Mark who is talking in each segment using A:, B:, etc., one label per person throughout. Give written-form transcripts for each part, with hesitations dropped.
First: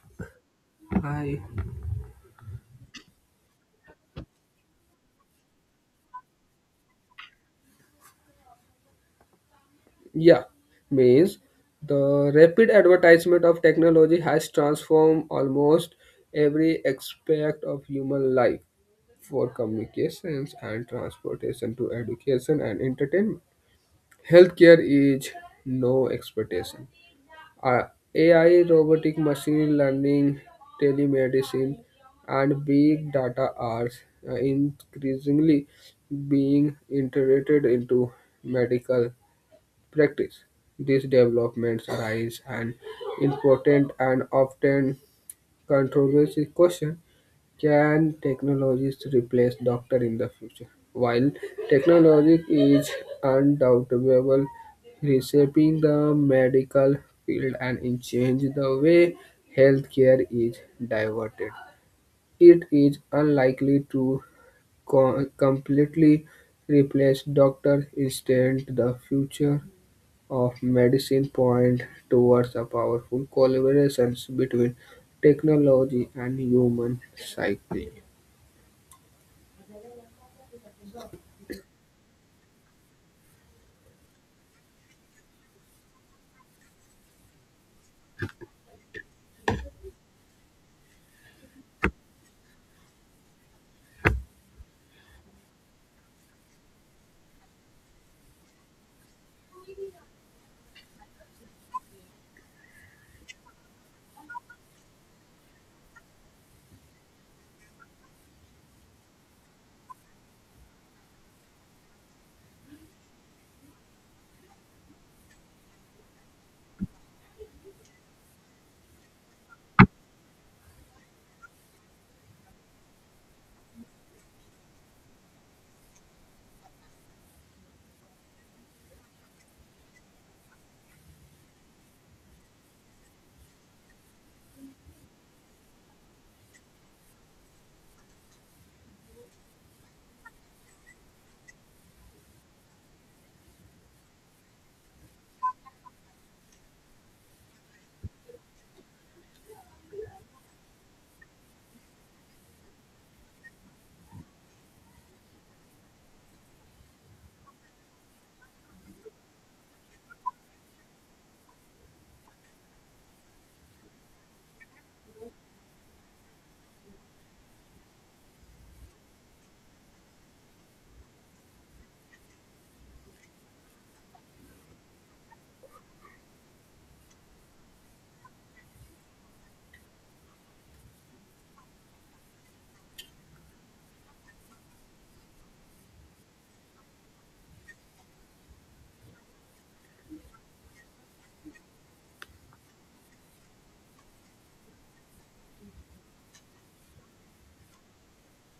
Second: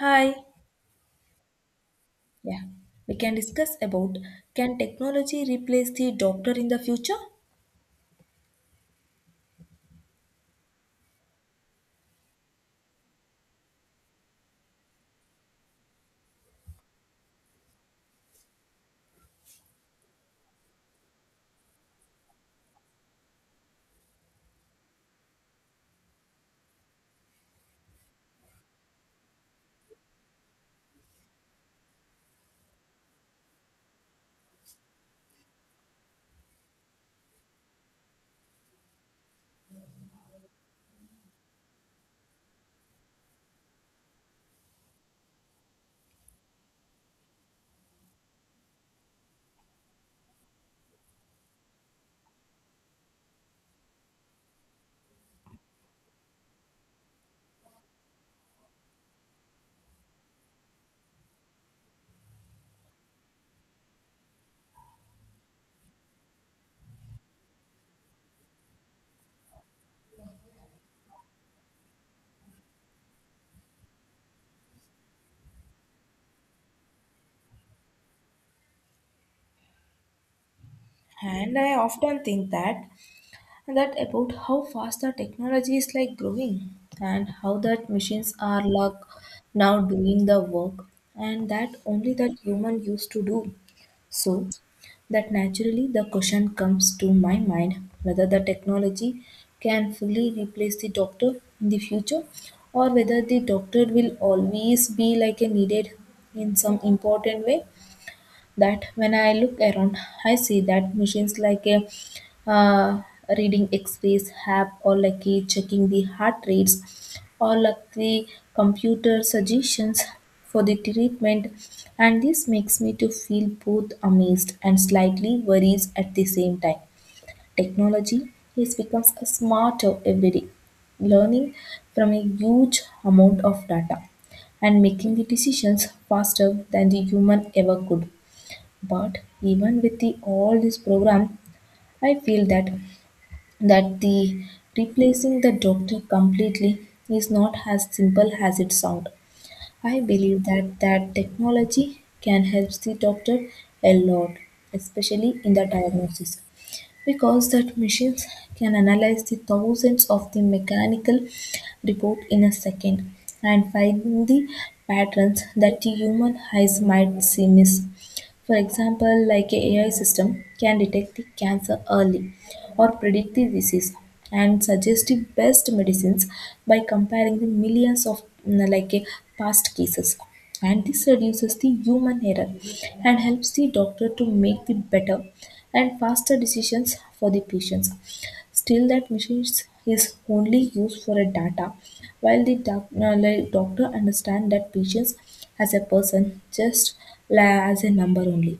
A: Hi.
B: Hi.
A: Yeah. We can discuss about, can technology replace the doctor in the future?
B: Yeah, means the rapid advertisement of technology has transformed almost every aspect of human life, for communications and transportation to education and entertainment. Healthcare is no expectation. Uh, AI, robotic machine learning, telemedicine, and big data are increasingly being integrated into medical practice. These developments raise an important and often controversial question, can technologies replace doctor in the future, while technology is undoubtable reshaping the medical field and in change the way healthcare is diverted. It is unlikely to completely replace doctors. Instead, the future of medicine point towards a powerful collaborations between technology and human psyche.
A: And I often think that about how fast the technology is like growing, and how that machines are like now doing the work, and that only that human used to do. So that naturally the question comes to my mind, whether the technology can fully replace the doctor in the future, or whether the doctor will always be like a needed in some important way. That when I look around, I see that machines like a uh, reading X-rays app, or like a checking the heart rates, or like the computer suggestions for the treatment, and this makes me to feel both amazed and slightly worries at the same time. Technology is becomes a smarter every day, learning from a huge amount of data and making the decisions faster than the human ever could. But even with the, all this program, I feel that the replacing the doctor completely is not as simple as it sounds. I believe that technology can help the doctor a lot, especially in the diagnosis, because that machines can analyze the thousands of the mechanical report in a second, and find the patterns that the human eyes might see miss. For example, like a AI system can detect the cancer early, or predict the disease and suggest the best medicines by comparing the millions of like a past cases. And this reduces the human error and helps the doctor to make the better and faster decisions for the patients. Still, that machine is only used for a data, while the like doctor understand that patients as a person, just as a number only.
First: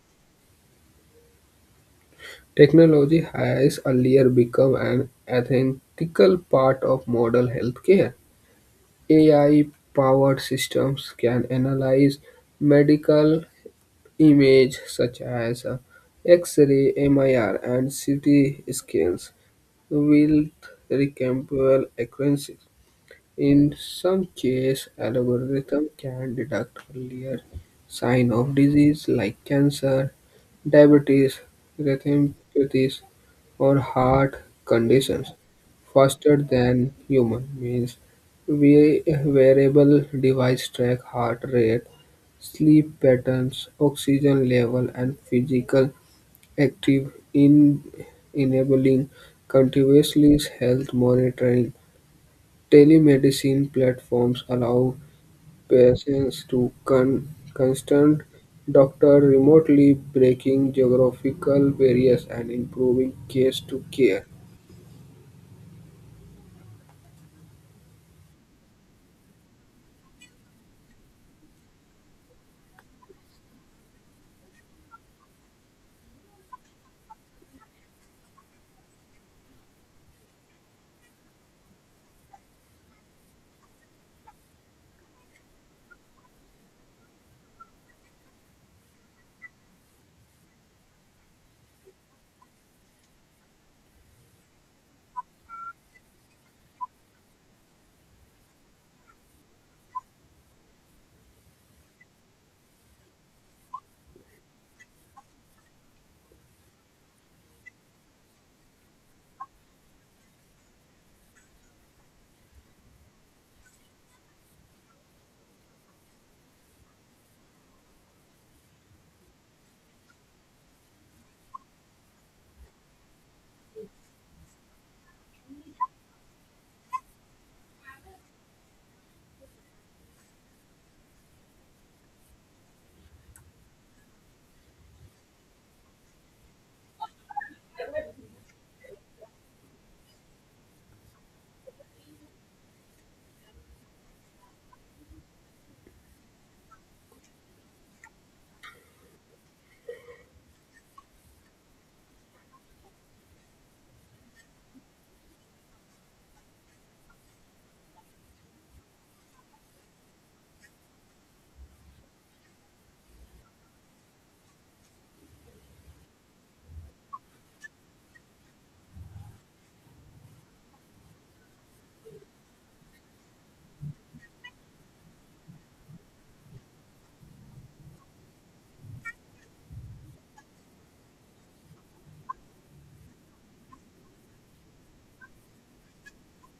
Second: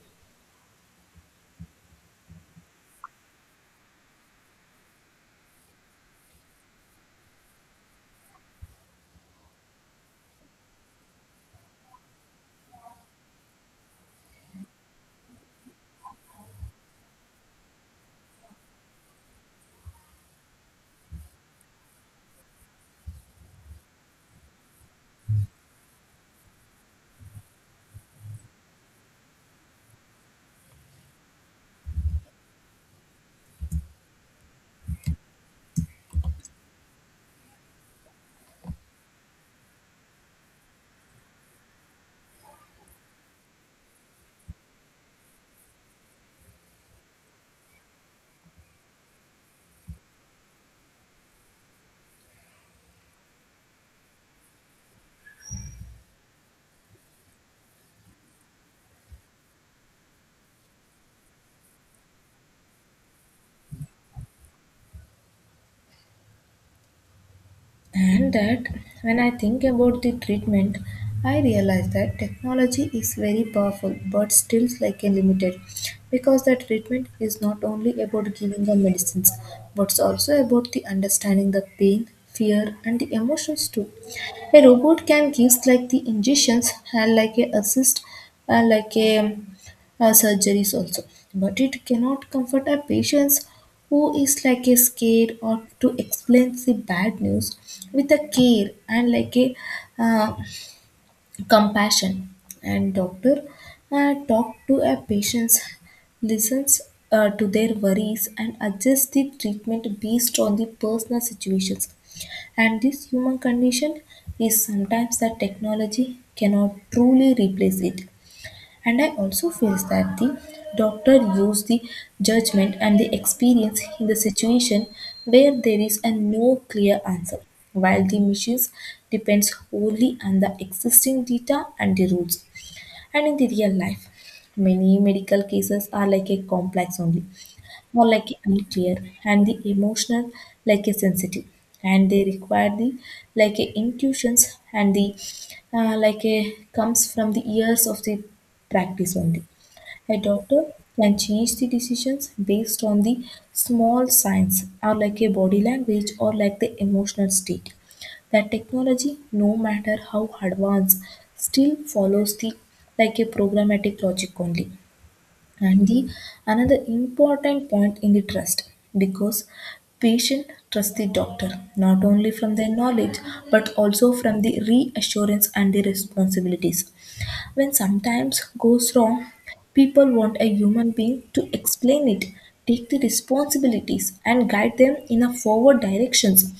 B: Technology has earlier become an ethical part of modern healthcare. AI-powered systems can analyze medical images such as X-ray, MRI, and CT scans with remarkable accuracy. In some cases, algorithm can detect earlier sign of disease like cancer, diabetes, retinopathies, or heart conditions faster than human means. We wearable device track heart rate, sleep patterns, oxygen level, and physical active in enabling continuously health monitoring. Telemedicine platforms allow patients to consult doctors remotely, breaking geographical barriers and improving case-to-care.
A: And that when I think about the treatment, I realize that technology is very powerful but still like a limited, because the treatment is not only about giving the medicines, but it's also about the understanding the pain, fear and the emotions too. A robot can give like the injections and like a assist uh, like a, surgeries also, but it cannot comfort a patients who is like a scared, or to explain the bad news with a care and like a uh, compassion. And doctor talk to a patient's, listens to their worries and adjust the treatment based on the personal situations, and this human condition is sometimes that technology cannot truly replace it. And I also feel that the doctor used the judgment and the experience in the situation where there is a no clear answer, while the machines depends wholly on the existing data and the rules. And in the real life, many medical cases are like a complex only, or like unclear and the emotional, like a sensitive, and they require the like a intuitions and the like a comes from the years of the practice only. A doctor can change the decisions based on the small signs, or like a body language, or like the emotional state, that technology no matter how advanced still follows the like a programmatic logic only. And the another important point in the trust, because patient trust the doctor not only from their knowledge, but also from the reassurance and the responsibilities. When sometimes goes wrong, people want a human being to explain it, take the responsibilities, and guide them in a forward directions.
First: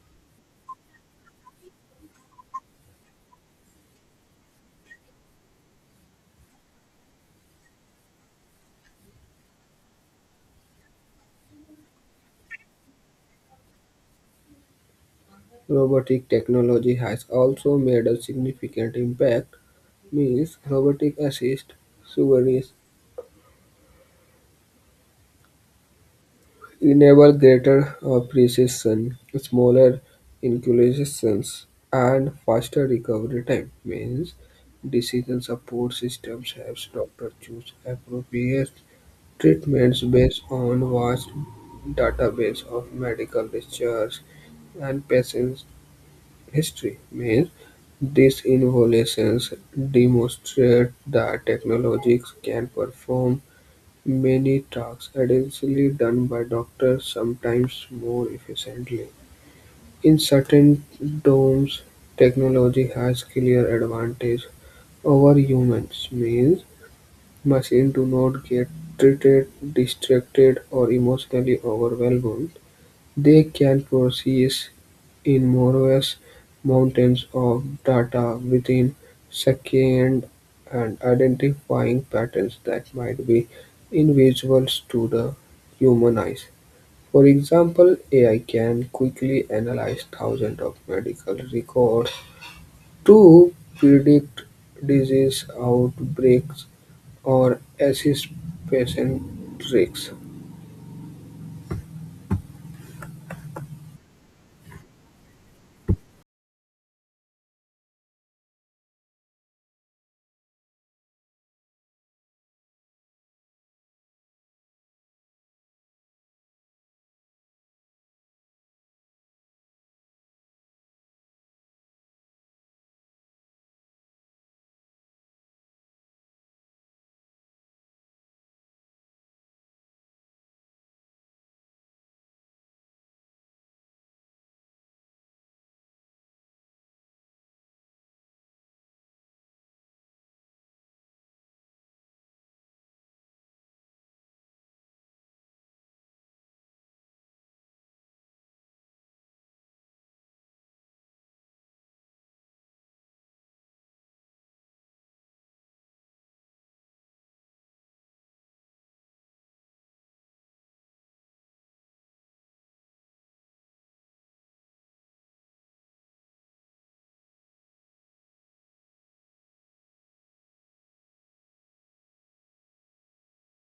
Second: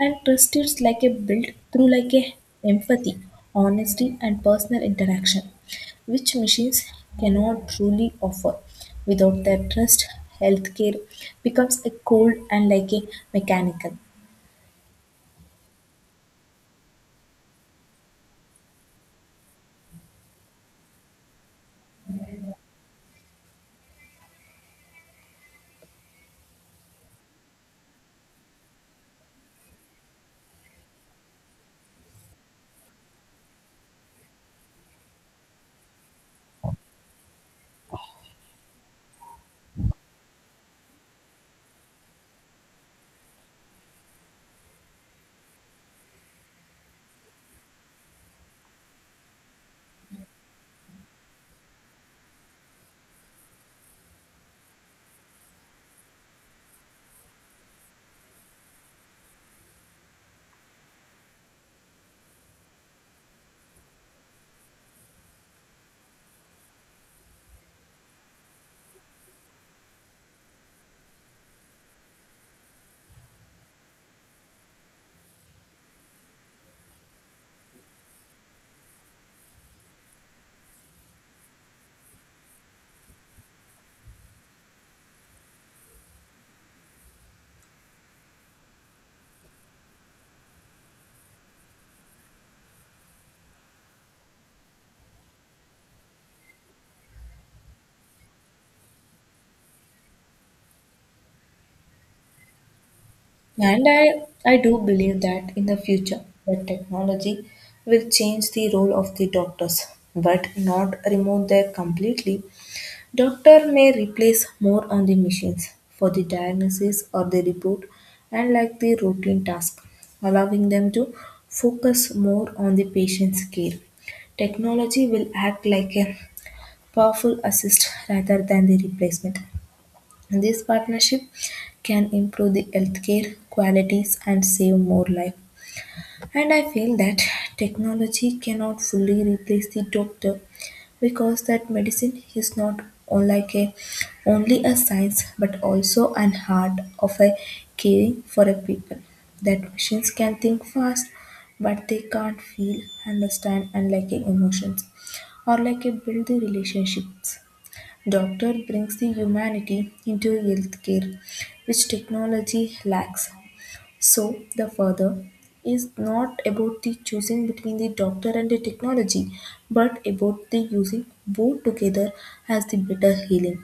A: And trust is like a built through like a empathy, honesty, and personal interaction, which machines cannot truly offer. Without their trust, healthcare becomes a cold and like a mechanical.
B: Robotic technology has also made a significant impact, means robotic assist surgeries enable greater precision, smaller inoculations, and faster recovery time. Means decision support systems helps doctor choose appropriate treatments based on vast database of medical research and patient's history. Means these innovations demonstrate that technologies can perform many tasks additionally done by doctors, sometimes more efficiently. In certain domains, technology has clear advantage over humans, means machines do not get irritated, distracted, or emotionally overwhelmed. They can process in Moravian mountains of data within sections and identifying patterns that might be invisible to the human eyes. For example, AI can quickly analyze thousands of medical records to predict disease outbreaks or assist patient risks.
A: And I do believe that in the future, the technology will change the role of the doctors, but not remove them completely. Doctor may replace more on the machines for the diagnosis or the report and like the routine task, allowing them to focus more on the patient's care. Technology will act like a powerful assist rather than the replacement. This partnership can improve the healthcare qualities and save more life. And I feel that technology cannot fully replace the doctor, because that medicine is not like a only a science but also an art of a caring for a people. That machines can think fast, but they can't feel, understand and like a emotions, or like a build the relationships. Doctor brings the humanity into healthcare, which technology lacks. So the further is not about the choosing between the doctor and the technology, but about the using both together as the better healing.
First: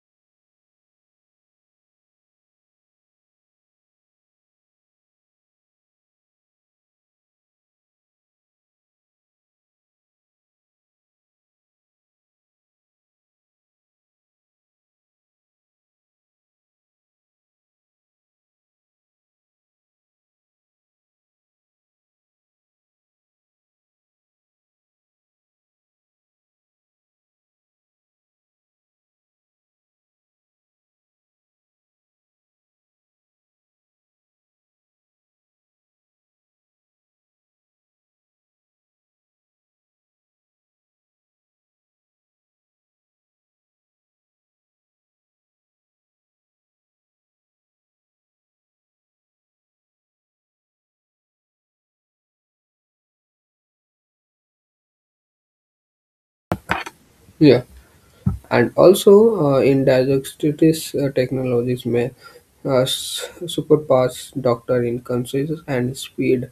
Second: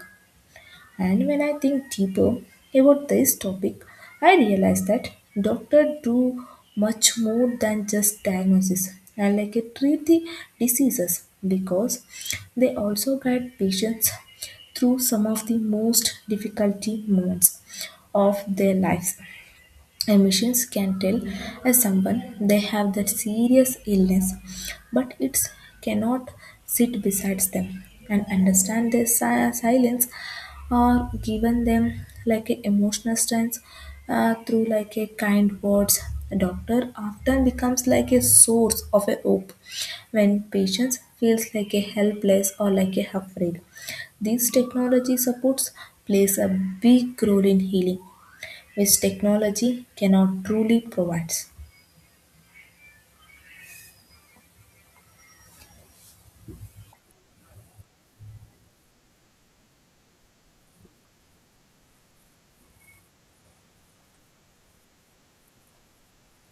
A: And when I think deeper about this topic, I realize that doctors do much more than just diagnosis and like a treat the diseases, because they also guide patients through some of the most difficult moments of their lives. Emissions can tell as someone they have that serious illness, but it cannot sit beside them and understand their silence, or given them like a emotional strength through like a kind words. A doctor often becomes like a source of a hope when patients feels like a helpless or like a afraid. These technology supports plays a big role in healing, which technology cannot truly provide.
B: Yeah. And also, in diagnostics technologies may superpass doctor in consensus and speed,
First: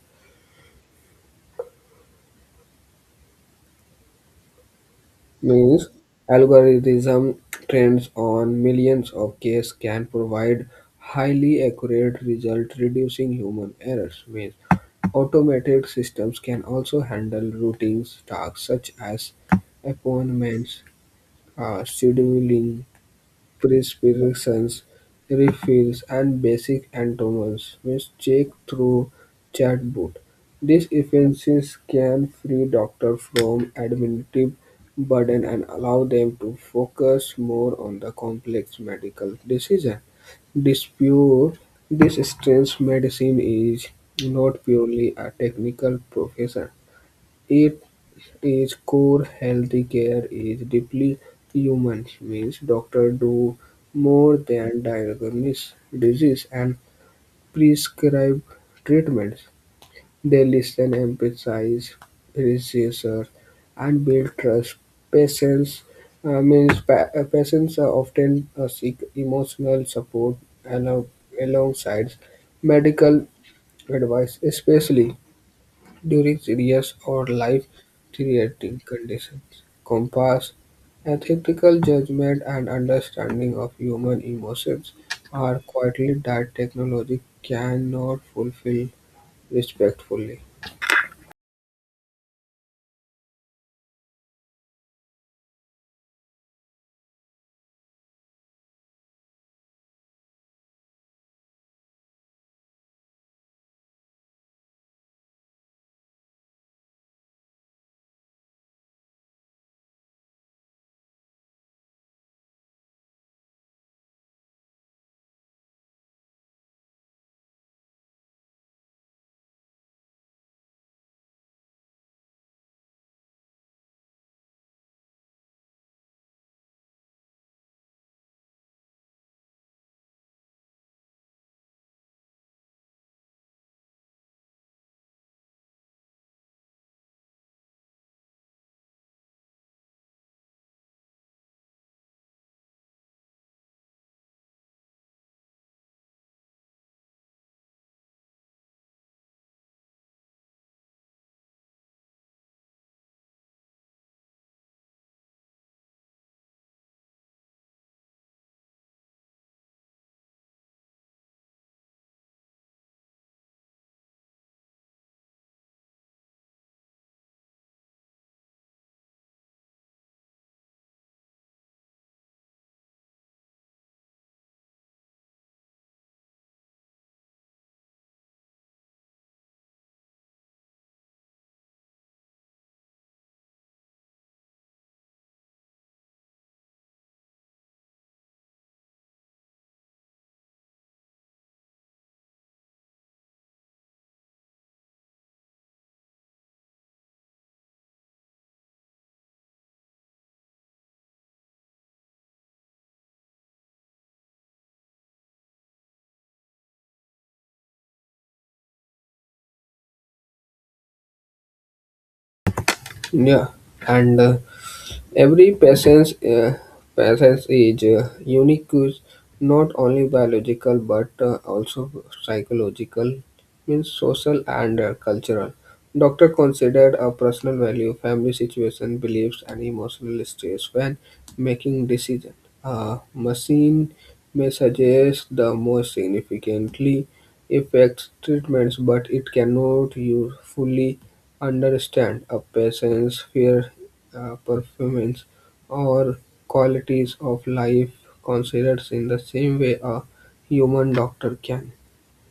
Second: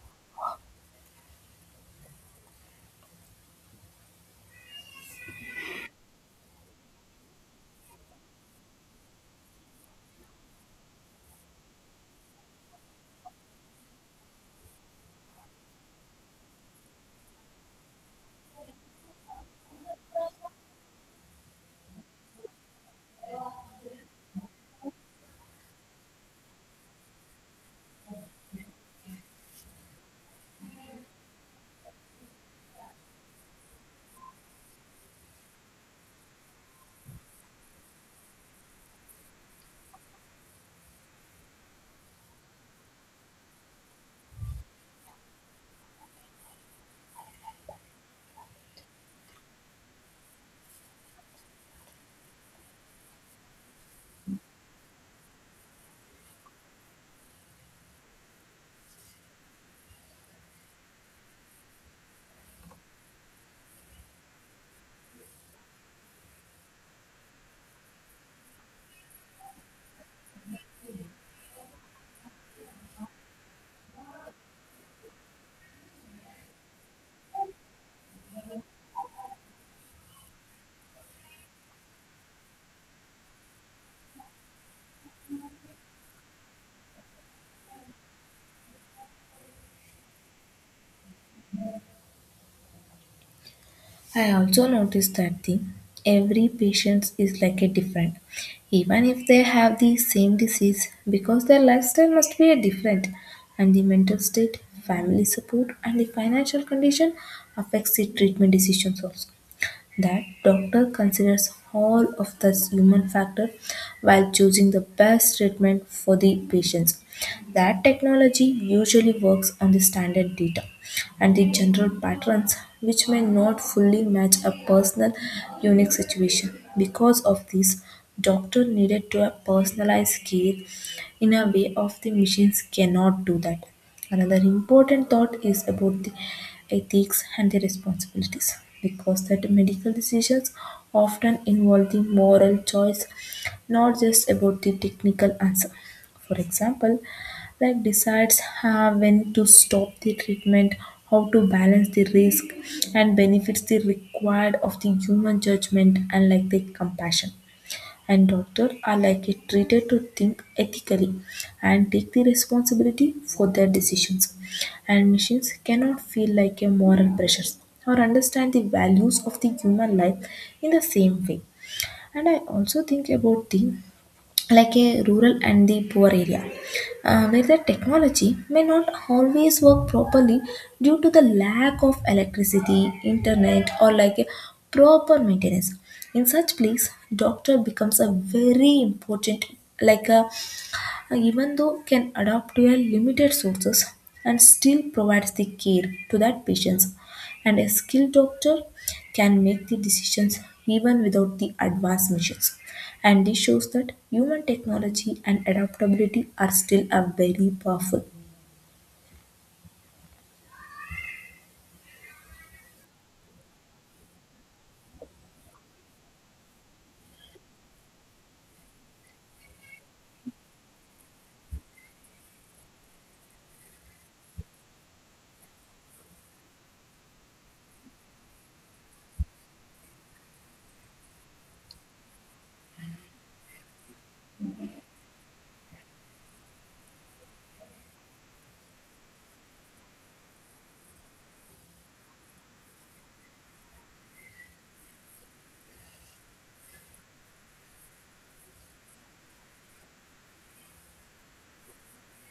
B: means algorithm trends on millions of cases can provide highly accurate result reducing human errors, means automated systems can also handle routine tasks such as appointments, scheduling, prescriptions, refills, and basic anatomies which check through chatbot. These efficiencies can free doctors from administrative burden and allow them to focus more on the complex medical decision. Dispute this strange, medicine is not purely a technical profession. Its core healthy care is deeply human, means doctors do more than diagnose disease and prescribe treatments. They listen, empathize, research, and build trust. Patients patients are often seek emotional support along alongside medical advice, especially during serious or life-threatening conditions, compass, ethical judgment, and understanding of human emotions are quietly that technology cannot fulfill respectfully.
A: I also noticed that the every patient is like a different, even if they have the same disease, because their lifestyle must be a different, and the mental state, family support, and the financial condition affects the treatment decisions also. That doctor considers all of the human factor while choosing the best treatment for the patients. That technology usually works on the standard data and the general patterns, which may not fully match a personal unique situation. Because of this, doctor needed to have personalized care in a way of the machines cannot do that. Another important thought is about the ethics and the responsibilities, because that medical decisions often involve the moral choice, not just about the technical answer. For example, like decides when to stop the treatment, how to balance the risk and benefits, the required of the human judgment and like the compassion. And doctors are likely treated to think ethically and take the responsibility for their decisions. And machines cannot feel like a moral pressure, or understand the values of the human life in the same way. And I also think about the like a rural and the poor area, where the technology may not always work properly due to the lack of electricity, internet, or like a proper maintenance. In such place doctor becomes a very important, like a even though can adapt to a limited sources and still provides the care to that patients. And a skilled doctor can make the decisions even without the advanced machines, and this shows that human technology and adaptability are still a very powerful.
B: Yeah. And every patient is unique, is not only biological but also psychological, means social and cultural. Doctor considered a personal value, family situation, beliefs, and emotional states when making decision. A machine may suggest the most significantly affects treatments, but it cannot use fully understand a person's fear, performance, or qualities of life considers in the same way a human doctor can.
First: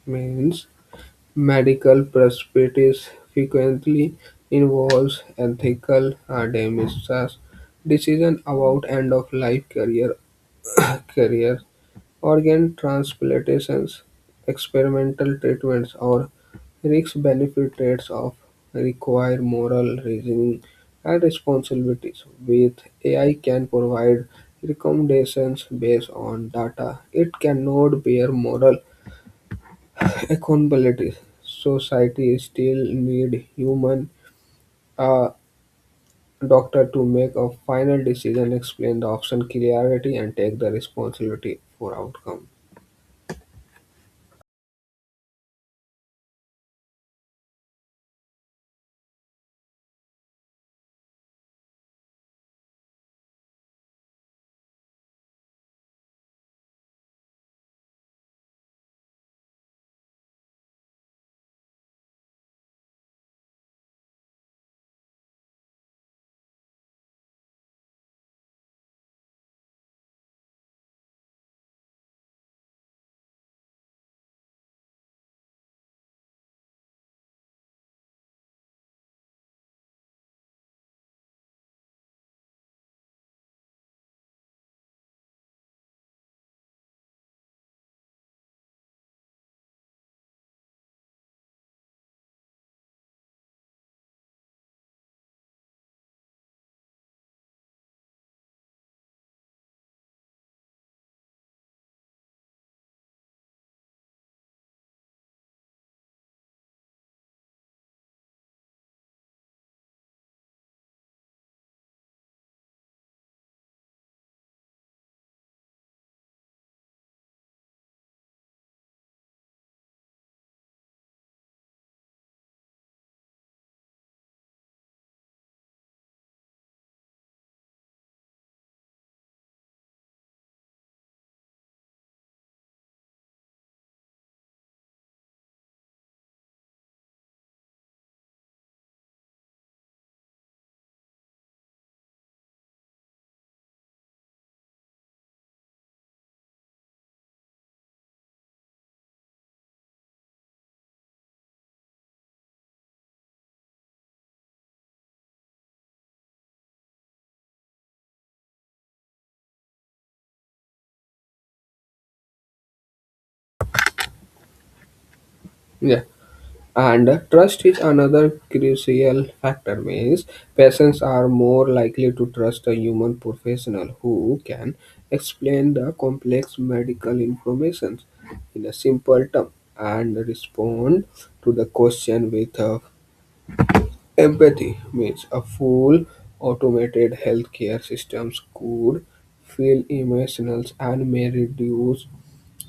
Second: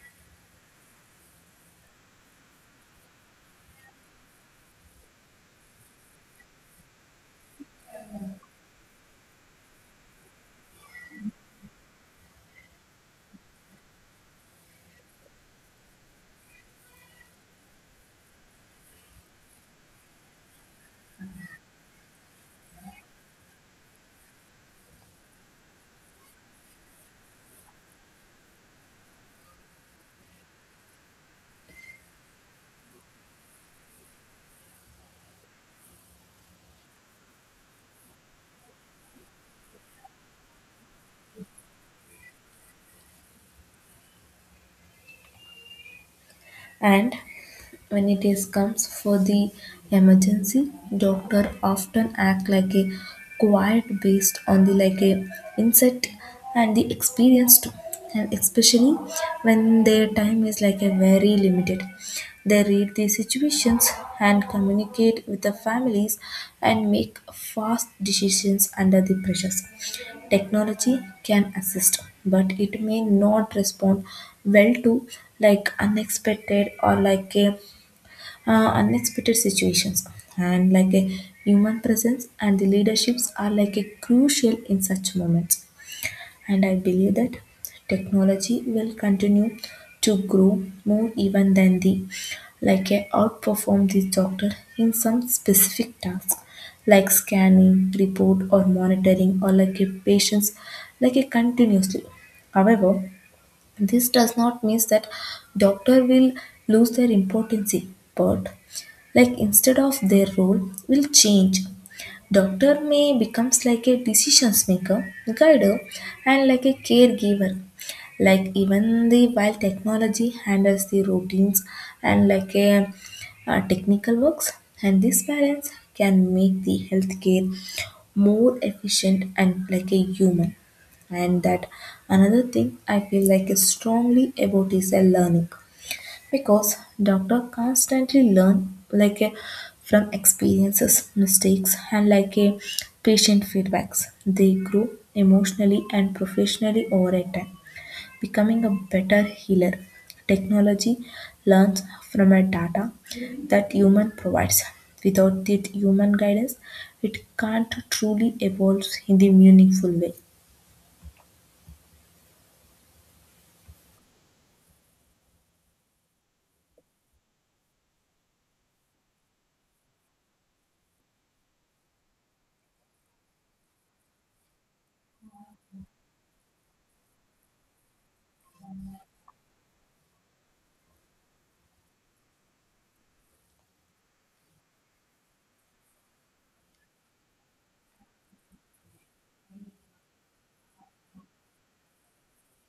B: Means medical perspectives frequently involves ethical decisions, decision about end of life career career organ transplantations, experimental treatments, or risk-benefit trades off require moral reasoning and responsibilities, with AI can provide recommendations based on data. It cannot bear moral accountability. Society still need human uh, doctor to make a final decision, explain the option clarity, and take the responsibility for outcome.
A: And when it is comes for the emergency, doctor often act like a quiet based on the like a insight and the experience too. And especially when their time is like a very limited. They read the situations and communicate with the families and make fast decisions under the pressures. Technology can assist, but it may not respond well to like unexpected, or like a unexpected situations. And like a human presence and the leaderships are like a crucial in such moments. And I believe that technology will continue to grow more even than the like a outperform the doctor in some specific tasks, like scanning report or monitoring or like a patients like a continuously. However, this does not mean that doctor will lose their importance, but like instead of their role will change. Doctor may becomes like a decisions maker, guider, and like a caregiver, like even the while technology handles the routines and technical works. And this balance can make the healthcare more efficient and like a human. And that another thing I feel like is strongly about is a learning, because doctor constantly learn like a, from experiences, mistakes, and like a patient feedbacks. They grow emotionally and professionally over a time, becoming a better healer. Technology learns from a data that human provides. Without the human guidance, it can't truly evolve in the meaningful way.
B: Yeah. And trust is another crucial factor, means patients are more likely to trust a human professional who can explain the complex medical information in a simple term and respond to the question with empathy, means a full automated healthcare systems could feel emotional and may reduce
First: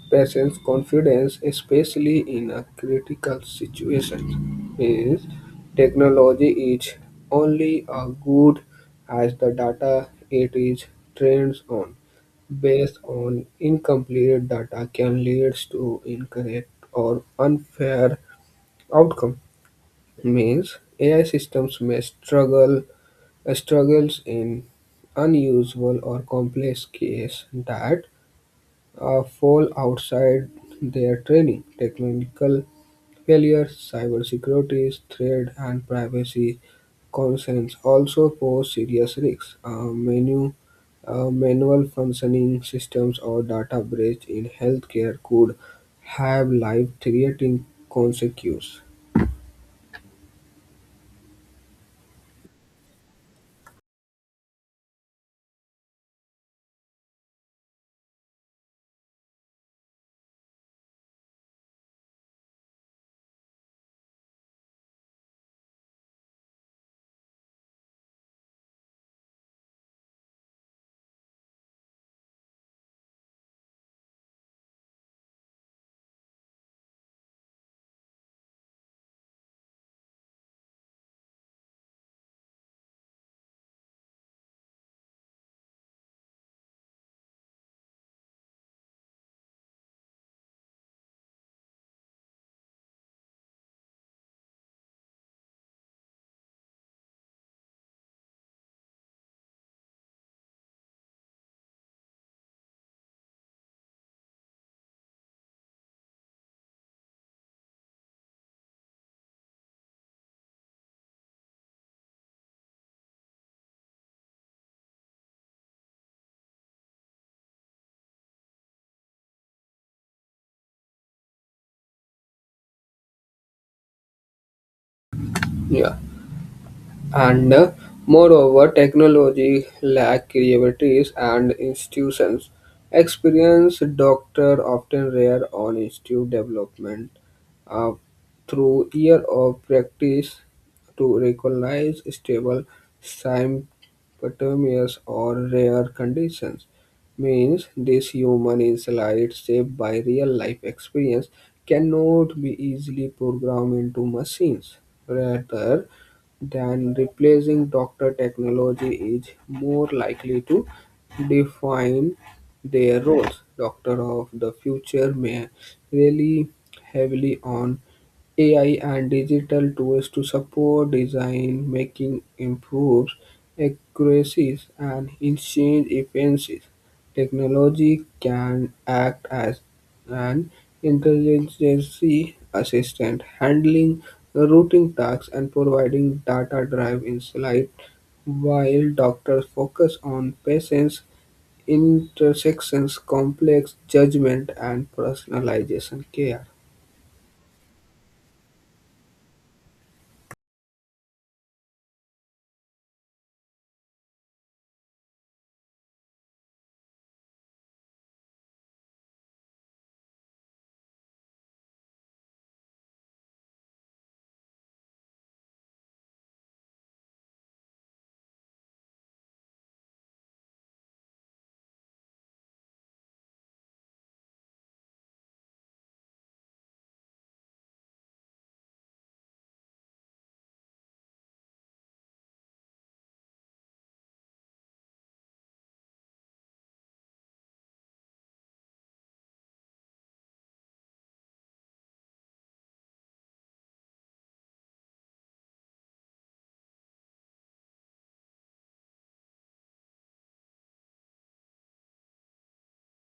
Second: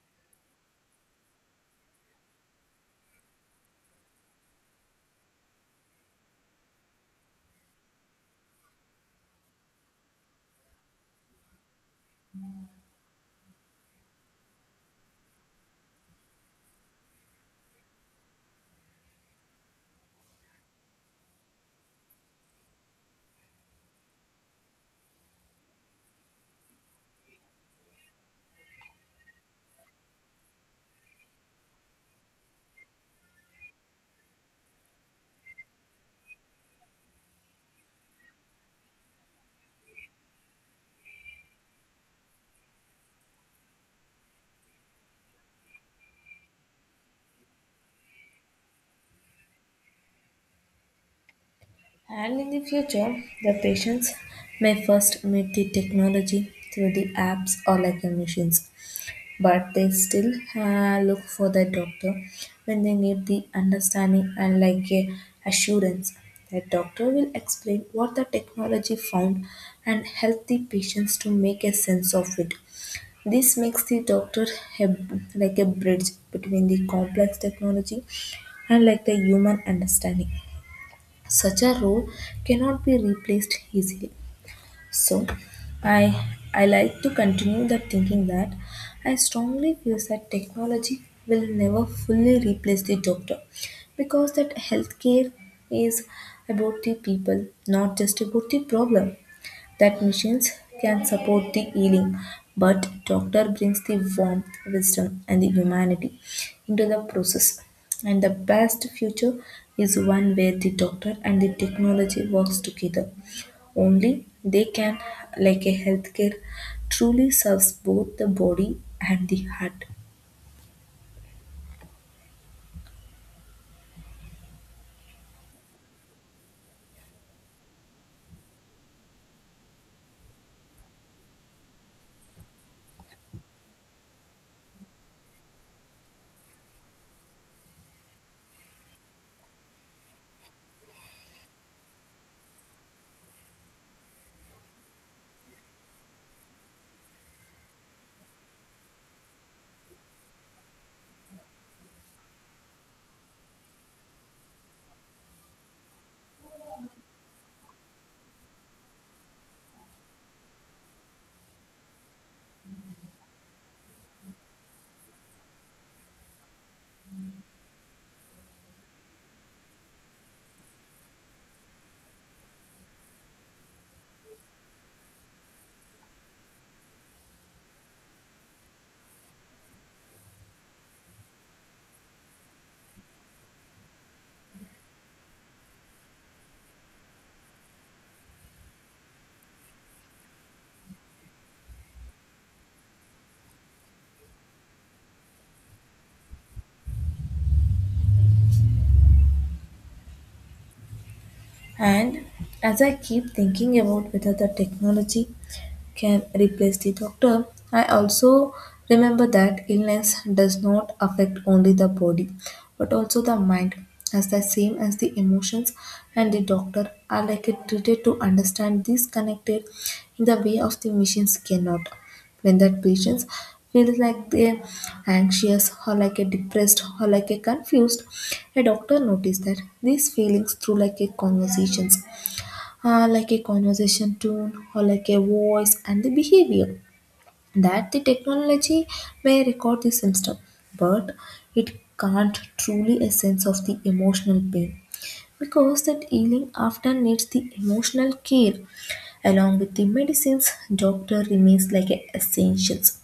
B: patients' confidence, especially in a critical situation, is technology is only as good as the data it is trained on. Based on incomplete data can lead to incorrect or unfair outcome. Means AI systems may struggle struggles in unusual or complex case that fall outside their training. Technical failures, cybersecurity threat, and privacy concerns also pose serious risks. Manual functioning systems or data breach in healthcare could have life-threatening consequences.
A: And in the future, the patients may first meet the technology through the apps or like the machines, but they still look for the doctor when they need the understanding and like a assurance. The doctor will explain what the technology found, and help the patients to make a sense of it. This makes the doctor a, like a bridge between the complex technology and like the human understanding. Such a role cannot be replaced easily. So, I like to continue the thinking that I strongly feel that technology will never fully replace the doctor, because that healthcare is about the people, not just about the problem. That machines can support the healing, but doctor brings the warmth, wisdom, and the humanity into the process. And the best future is one where the doctor and the technology works together. Only they can, like a healthcare, truly serves both the body and the heart.
B: Yeah. And Moreover, technology lack creativities and institutions. Experienced doctor often rare on institute development uh, through year of practice to recognize stable symptoms or rare conditions, means this human insight shaped by real life experience cannot be easily programmed into machines. Rather than replacing doctor, technology is more likely to define their roles. Doctor of the future may rely heavily on AI and digital tools to support design making improves accuracies and exchange efficiencies. Technology can act as an intelligence assistant, handling routine tasks and providing data-driven insight, while doctors focus on patients' intersections, complex judgment, and personalization care.
A: And as I keep thinking about whether the technology can replace the doctor, I also remember that illness does not affect only the body but also the mind, as the same as the emotions. And the doctor are like a treated to understand these connected in the way of the machines cannot. When that patients feels like they're anxious or like a depressed or like a confused, a doctor noticed that these feelings through like a conversations, like a conversation tone or like a voice and the behavior, that the technology may record the symptom, but it can't truly a sense of the emotional pain, because that healing often needs the emotional care along with the medicines. Doctor remains like a essentials.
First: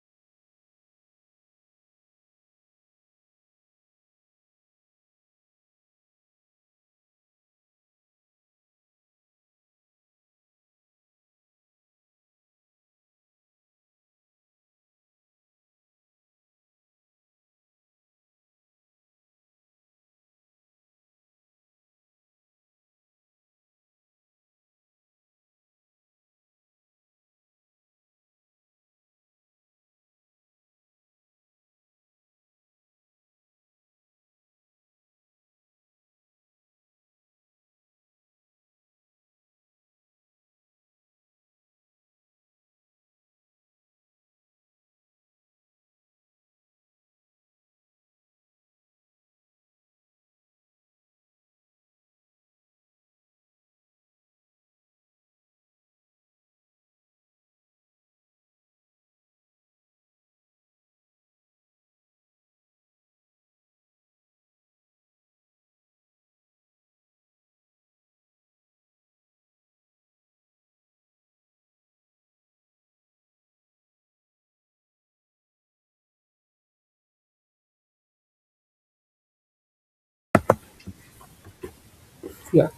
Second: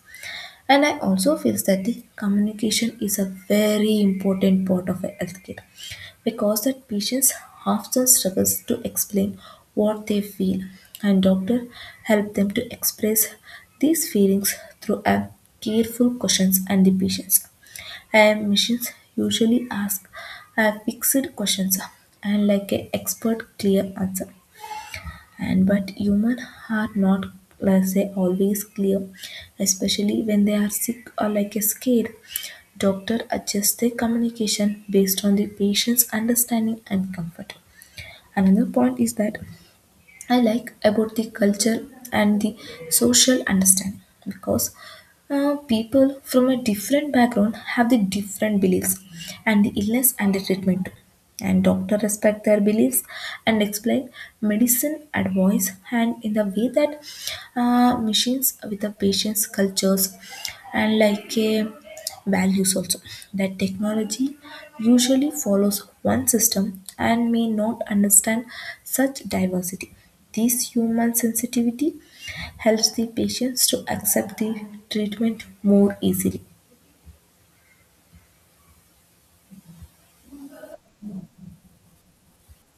A: And I also feel that the communication is a very important part of a healthcare, because that patients often struggles to explain what they feel, and doctor help them to express these feelings through a careful questions and the patients. And machines usually ask a fixed questions and like a expert clear answer, and but human are not like say always clear, especially when they are sick or like a scared. Doctor adjust their communication based on the patient's understanding and comfort. Another point is that I like about the culture and the social understanding, because people from a different background have the different beliefs and the illness and the treatment too. And doctor respect their beliefs and explain medicine advice and in the way that machines with the patient's cultures and like a values also, that technology usually follows one system and may not understand such diversity. This human sensitivity helps the patients to accept the treatment more easily.
B: Yeah,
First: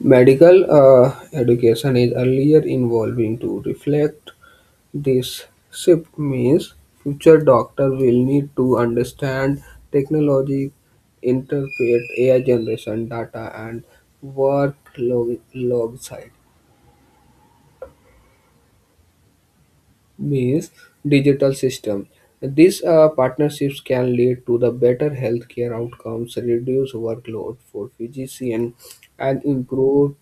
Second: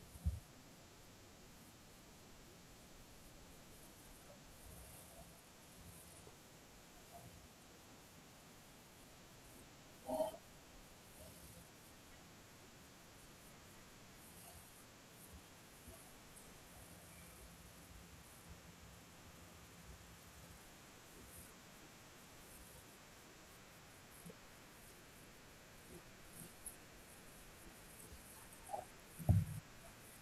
B: medical education is earlier involving to reflect this shift, means future doctor will need to understand technology, interpret AI generation data and alongside means digital system. These partnerships can lead to the better healthcare outcomes, reduce workload for physician, and improve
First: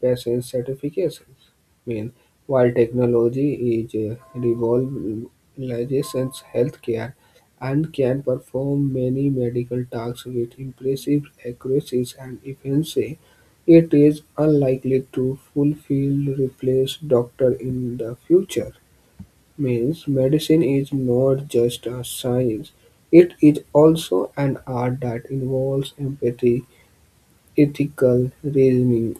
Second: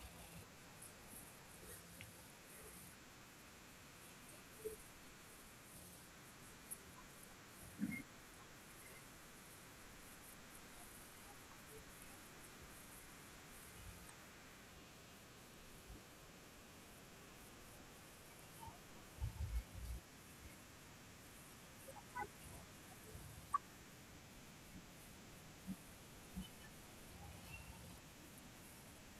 B: passage certifications. I mean, while technology is revolutionizes healthcare and can perform many medical tasks with impressive accuracy and efficiency, it is unlikely to fulfill replace doctor in the future. Means medicine is not just a science; it is also an art that involves empathy, ethical reasoning,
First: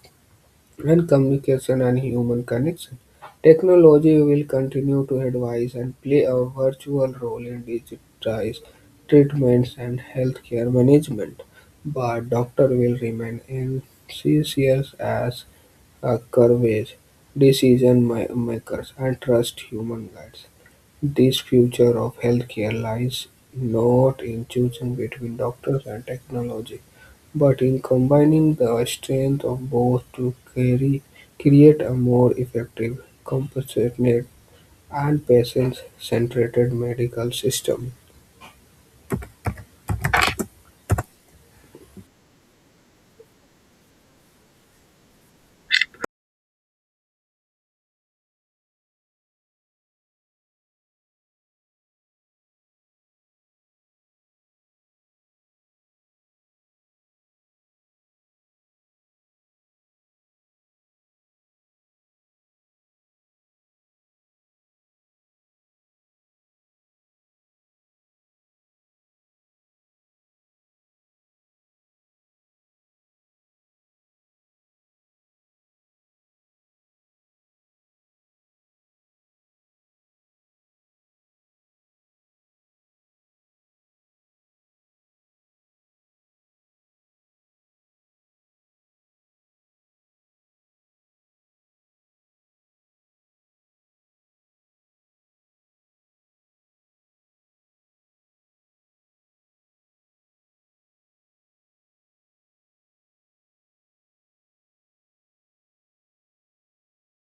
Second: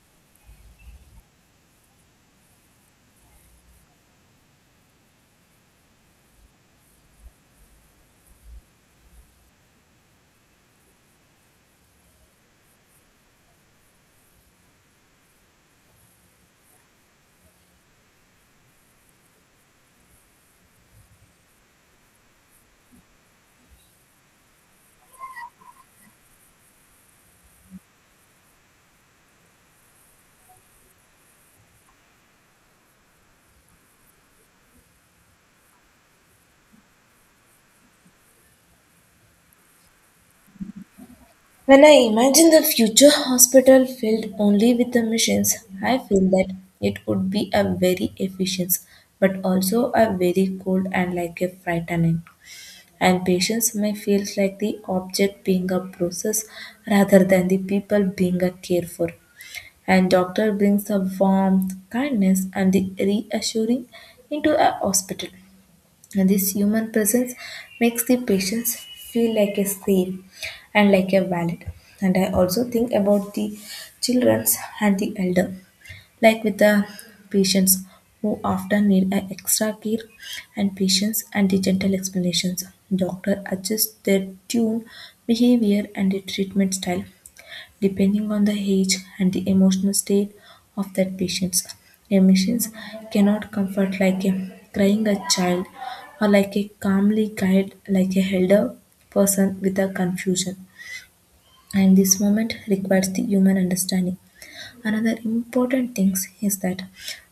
B: and communication and human connection. Technology will continue to advise and play a virtual role in digitized treatments and healthcare management, but doctor will remain essential as a courage makers and trust human guides. This future of healthcare lies not in choosing between doctors and technology, but in combining the strength of both to carry, create a more effective, compassionate, and patient-centered medical system.
A: When I imagine the future hospital filled only with the machines, I feel that it would be a very efficient but also a very cold and like a frightening. And patience may feel like the object being a process rather than the people being a care for. And doctor brings a warmth, kindness, and the reassuring into a hospital. And this human presence makes the patients feel like a safe and like a valid. And I also think about the children and the elder, like with the patients who often need a extra care and patience and the gentle explanations. Doctor adjust their tune, behavior and the treatment style depending on the age and the emotional state of that patients. Emotions cannot comfort like a crying a child or like a calmly guide like a elder person with a confusion. And this moment requires the human understanding. Another important thing is that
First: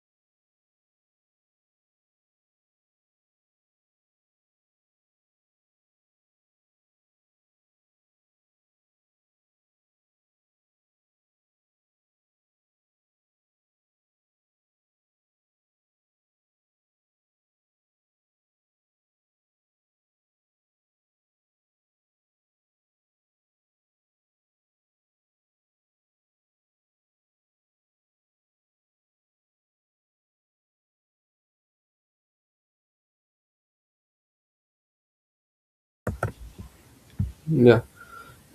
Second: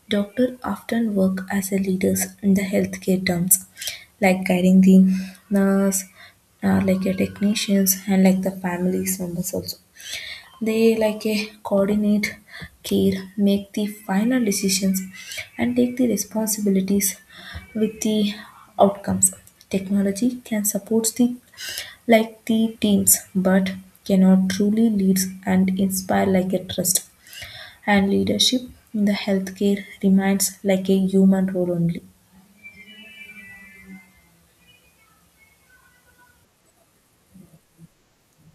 A: doctors often work as a leaders in the healthcare terms, like guiding the nurse, like a technicians, and like the families members also. They like a coordinate care, make the final decisions, and take the responsibilities with the outcomes. Technology can support the like the teams, but cannot truly lead and inspire like a trust, and leadership in the healthcare remains like a human role only.
B: Yeah.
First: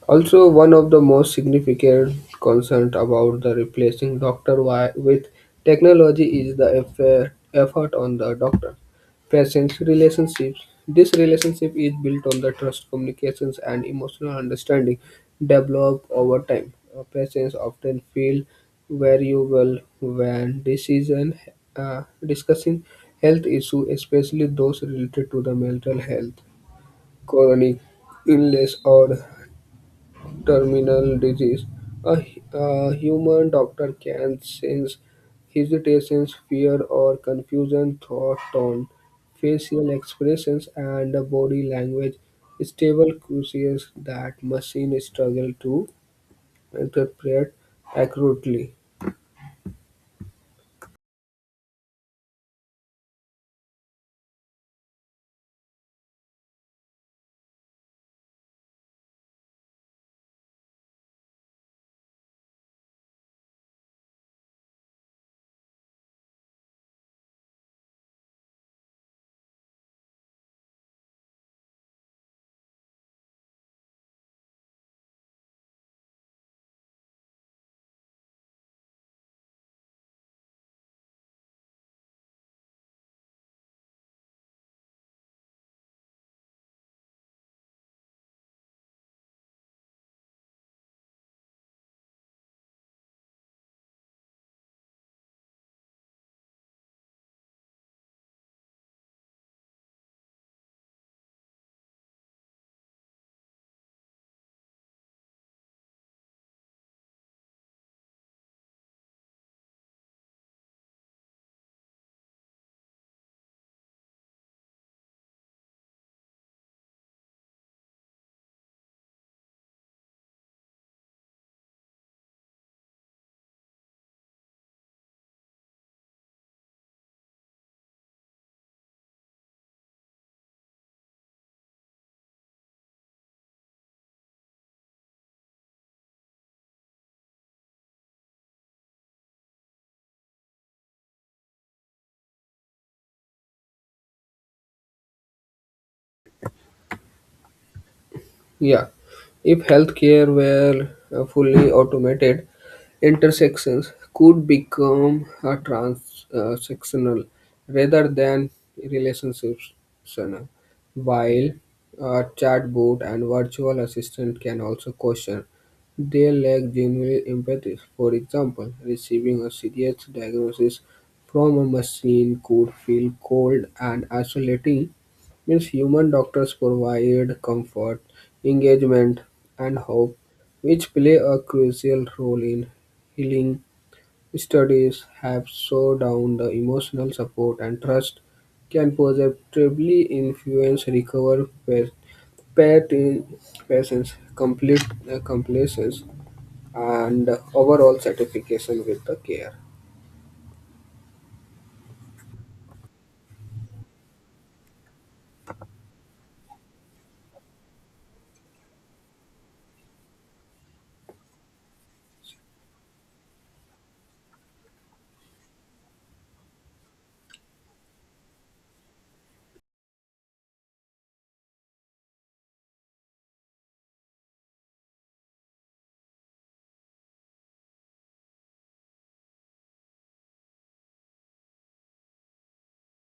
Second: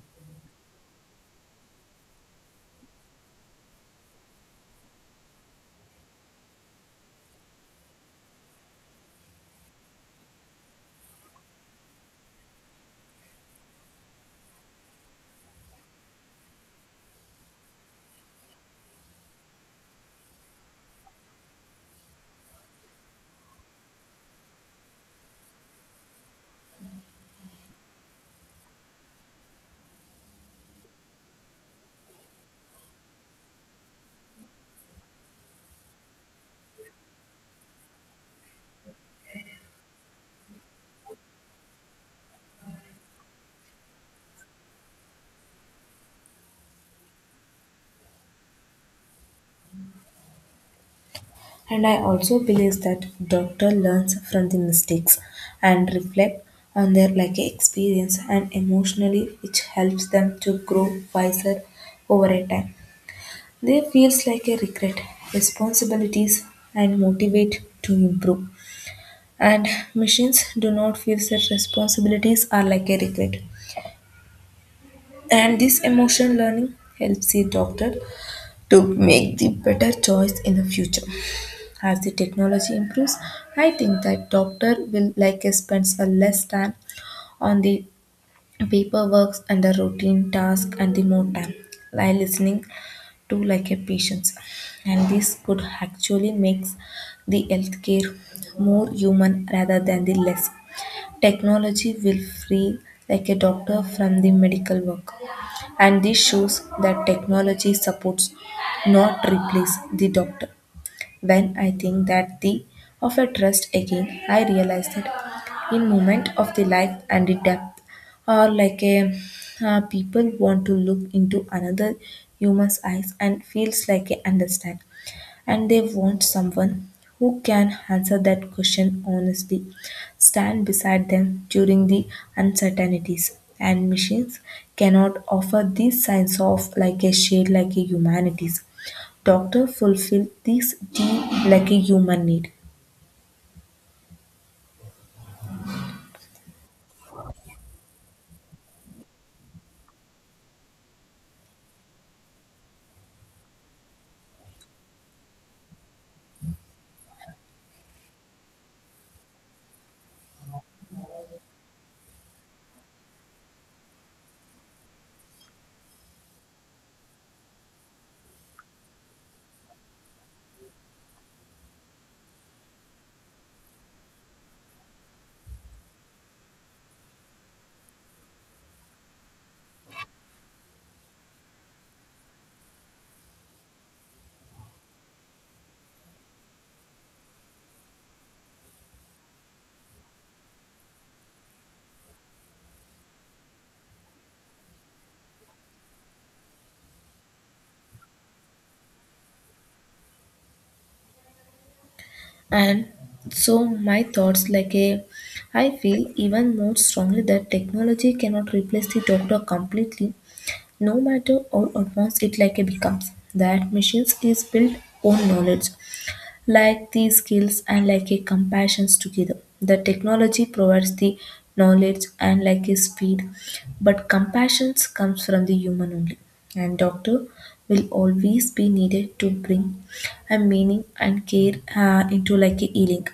B: Also, one of the most significant concerns about the replacing doctor with technology is the effort on the doctor patient's relationships. This relationship is built on the trust, communications, and emotional understanding developed over time. Patients often feel valuable when decision discussing health issues, especially those related to the mental health, chronic illness, or terminal disease, a a human doctor can sense hesitation, fear, or confusion thought tone, facial expressions, and body language. Stable cues that machine struggle to interpret accurately.
A: And I also believe that doctor learns from the mistakes and reflect on their like a experience and emotionally, which helps them to grow wiser over a time. They feels like a regret, responsibilities and motivate to improve. And machines do not feel that responsibilities are like a regret. And this emotional learning helps the doctor to make the better choice in the future. As the technology improves, I think that doctor will likely spend a less time on the paperwork and the routine task, and the more time by listening to like a patients. And this could actually makes the healthcare more human rather than the less. Technology will free like a doctor from the medical work, and this shows that technology supports, not replace, the doctor. When I think that the of a trust again, I realize that in moment of the life and the depth, or like a people want to look into another human's eyes and feels like a understand. And they want someone who can answer that question honestly, stand beside them during the uncertainties. And machines cannot offer these signs of like a shade, like a humanities. Doctor fulfill this deep like a human need.
B: Yeah, if healthcare were fully automated, intersections could become a transactional rather than relationship relationships. While a chatbot and virtual assistant can also question, they lack genuine empathy. For example, receiving a serious diagnosis from a machine could feel cold and isolating, means human doctors provide comfort engagement, and hope, which play a crucial role in healing. Studies have shown down the emotional support and trust can positively influence recovery pati- patients' complete compliance and overall satisfaction with the care.
A: And so my thoughts like a I feel even more strongly that technology cannot replace the doctor completely. No matter how advanced it like it becomes, that machines is built on knowledge, like the skills and like a compassions together. The technology provides the knowledge and like a speed, but compassions comes from the human only. And doctor will always be needed to bring a meaning and care into like a healing.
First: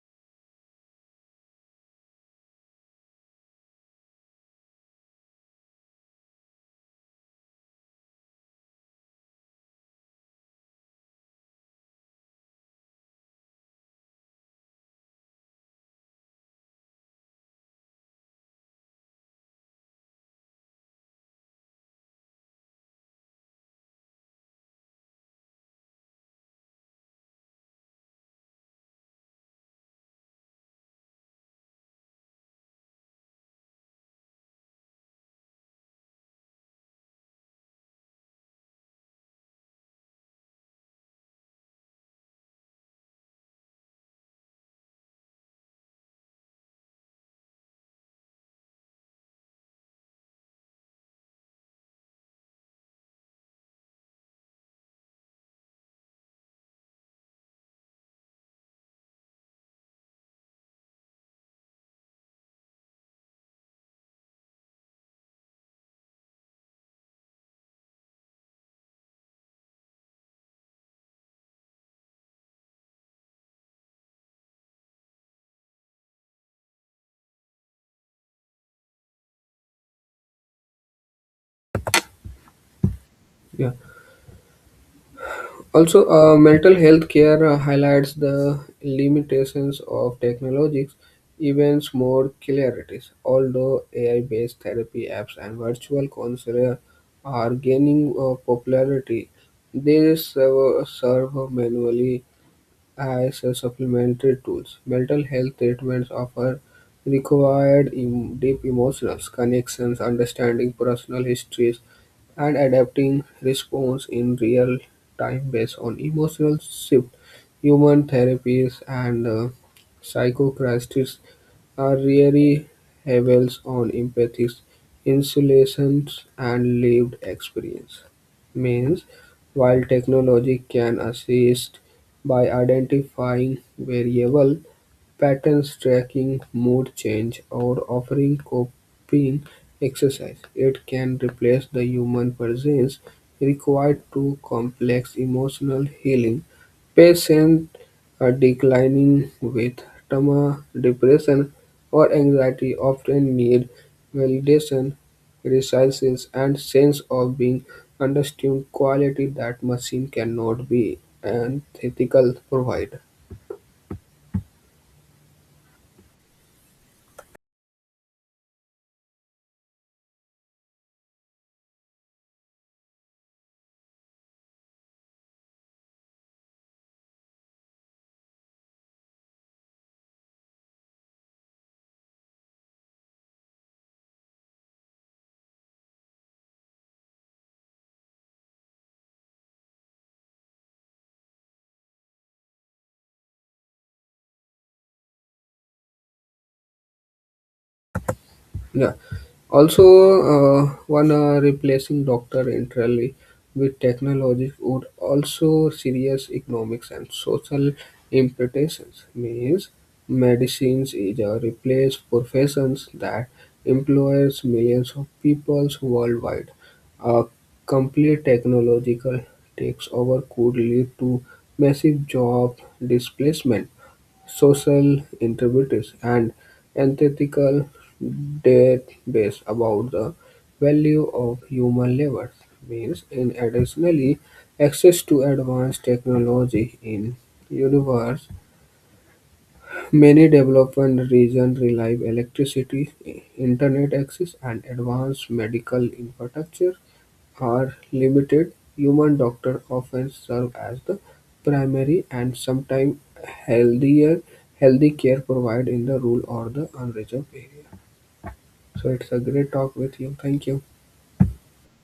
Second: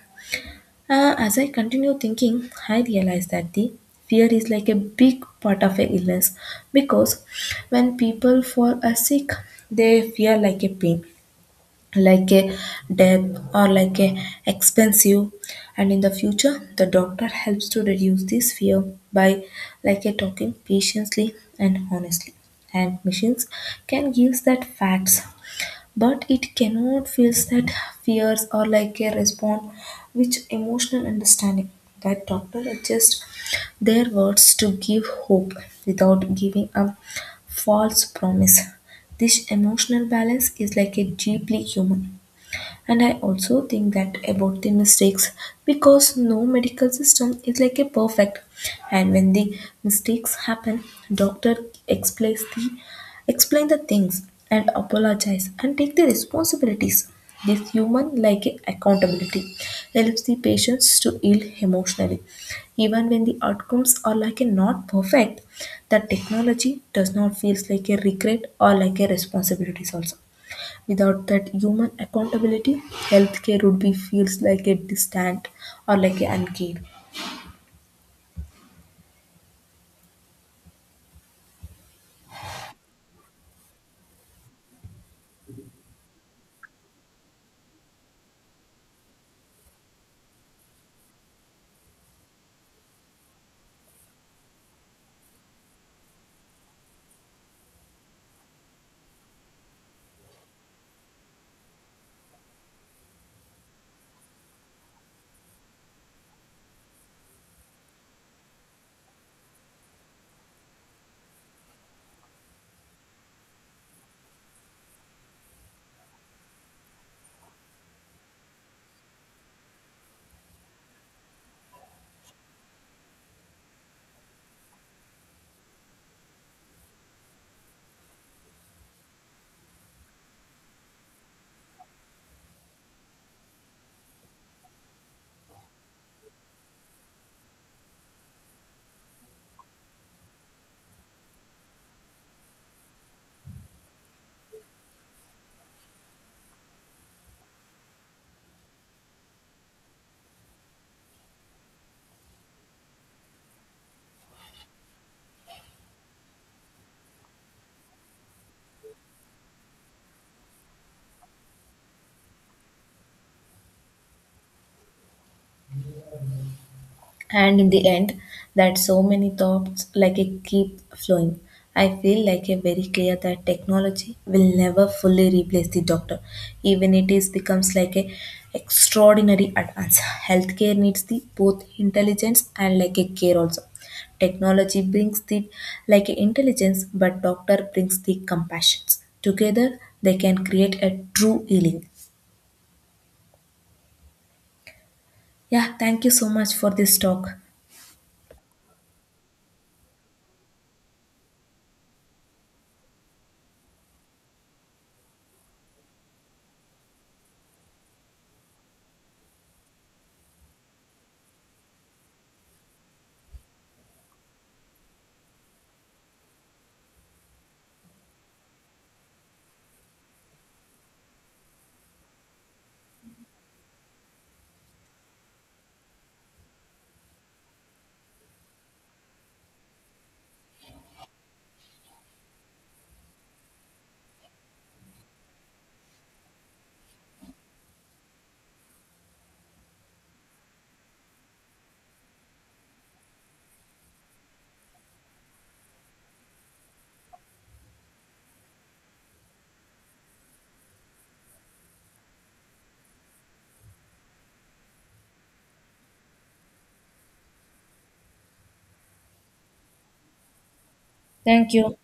A: As I continue thinking, I realize that the fear is like a big part of a illness, because when people fall are sick, they fear like a pain, like a death, or like a expensive. And in the future, the doctor helps to reduce this fear by like a talking patiently and honestly. And machines can give that facts, but it cannot feel that fears are like a response, which emotional understanding that doctor adjust their words to give hope without giving a false promise. This emotional balance is like a deeply human. And I also think that about the mistakes, because no medical system is like a perfect, and when the mistakes happen, doctor explains the explain the things and apologize and take the responsibilities. This human like accountability helps the patients to heal emotionally, even when the outcomes are like a not perfect. The technology does not feels like a regret or like a responsibilities also. Without that human accountability, healthcare would be feels like a distant or like an uncared.
B: Yeah. Also, mental health care highlights the limitations of technologies, events more clarity. Although AI-based therapy apps and virtual counselors are gaining popularity, they serve manually as a supplementary tools. Mental health treatments offer required deep emotional connections, understanding personal histories, and adapting response in real time based on emotional shift. Human therapies and psychotherapists are really heavels on empathy, insulations, and lived experience. Means, while technology can assist by identifying variable patterns, tracking mood change, or offering coping exercise, it can replace the human presence required to complex emotional healing. Patients are declining with trauma, depression, or anxiety often need validation resilience, and sense of being understood, quality that machine cannot be and ethical provide.
A: And in the end, that so many thoughts like a keep flowing, I feel like a very clear that technology will never fully replace the doctor, even it is becomes like a extraordinary advance. Healthcare needs the both intelligence and like a care also. Technology brings the like a intelligence, but doctor brings the compassions. Together they can create a true healing. Yeah, thank you so much for this talk.
B: Yeah. Also, one replacing doctor entirely with technology would also serious economics and social implications. Means medicines is a replaced professions that employs millions of peoples worldwide. A complete technological takes over could lead to massive job displacement social interpreters and ethical debates about the value of human labor, means in additionally access to advanced technology in universe. Many developing regions rely on electricity, internet access, and advanced medical infrastructure are limited. Human doctors often serve as the primary and sometimes healthier healthy care provided in the rural or the unreserved area. So it's a great talk with you. Thank you.
A: Thank you.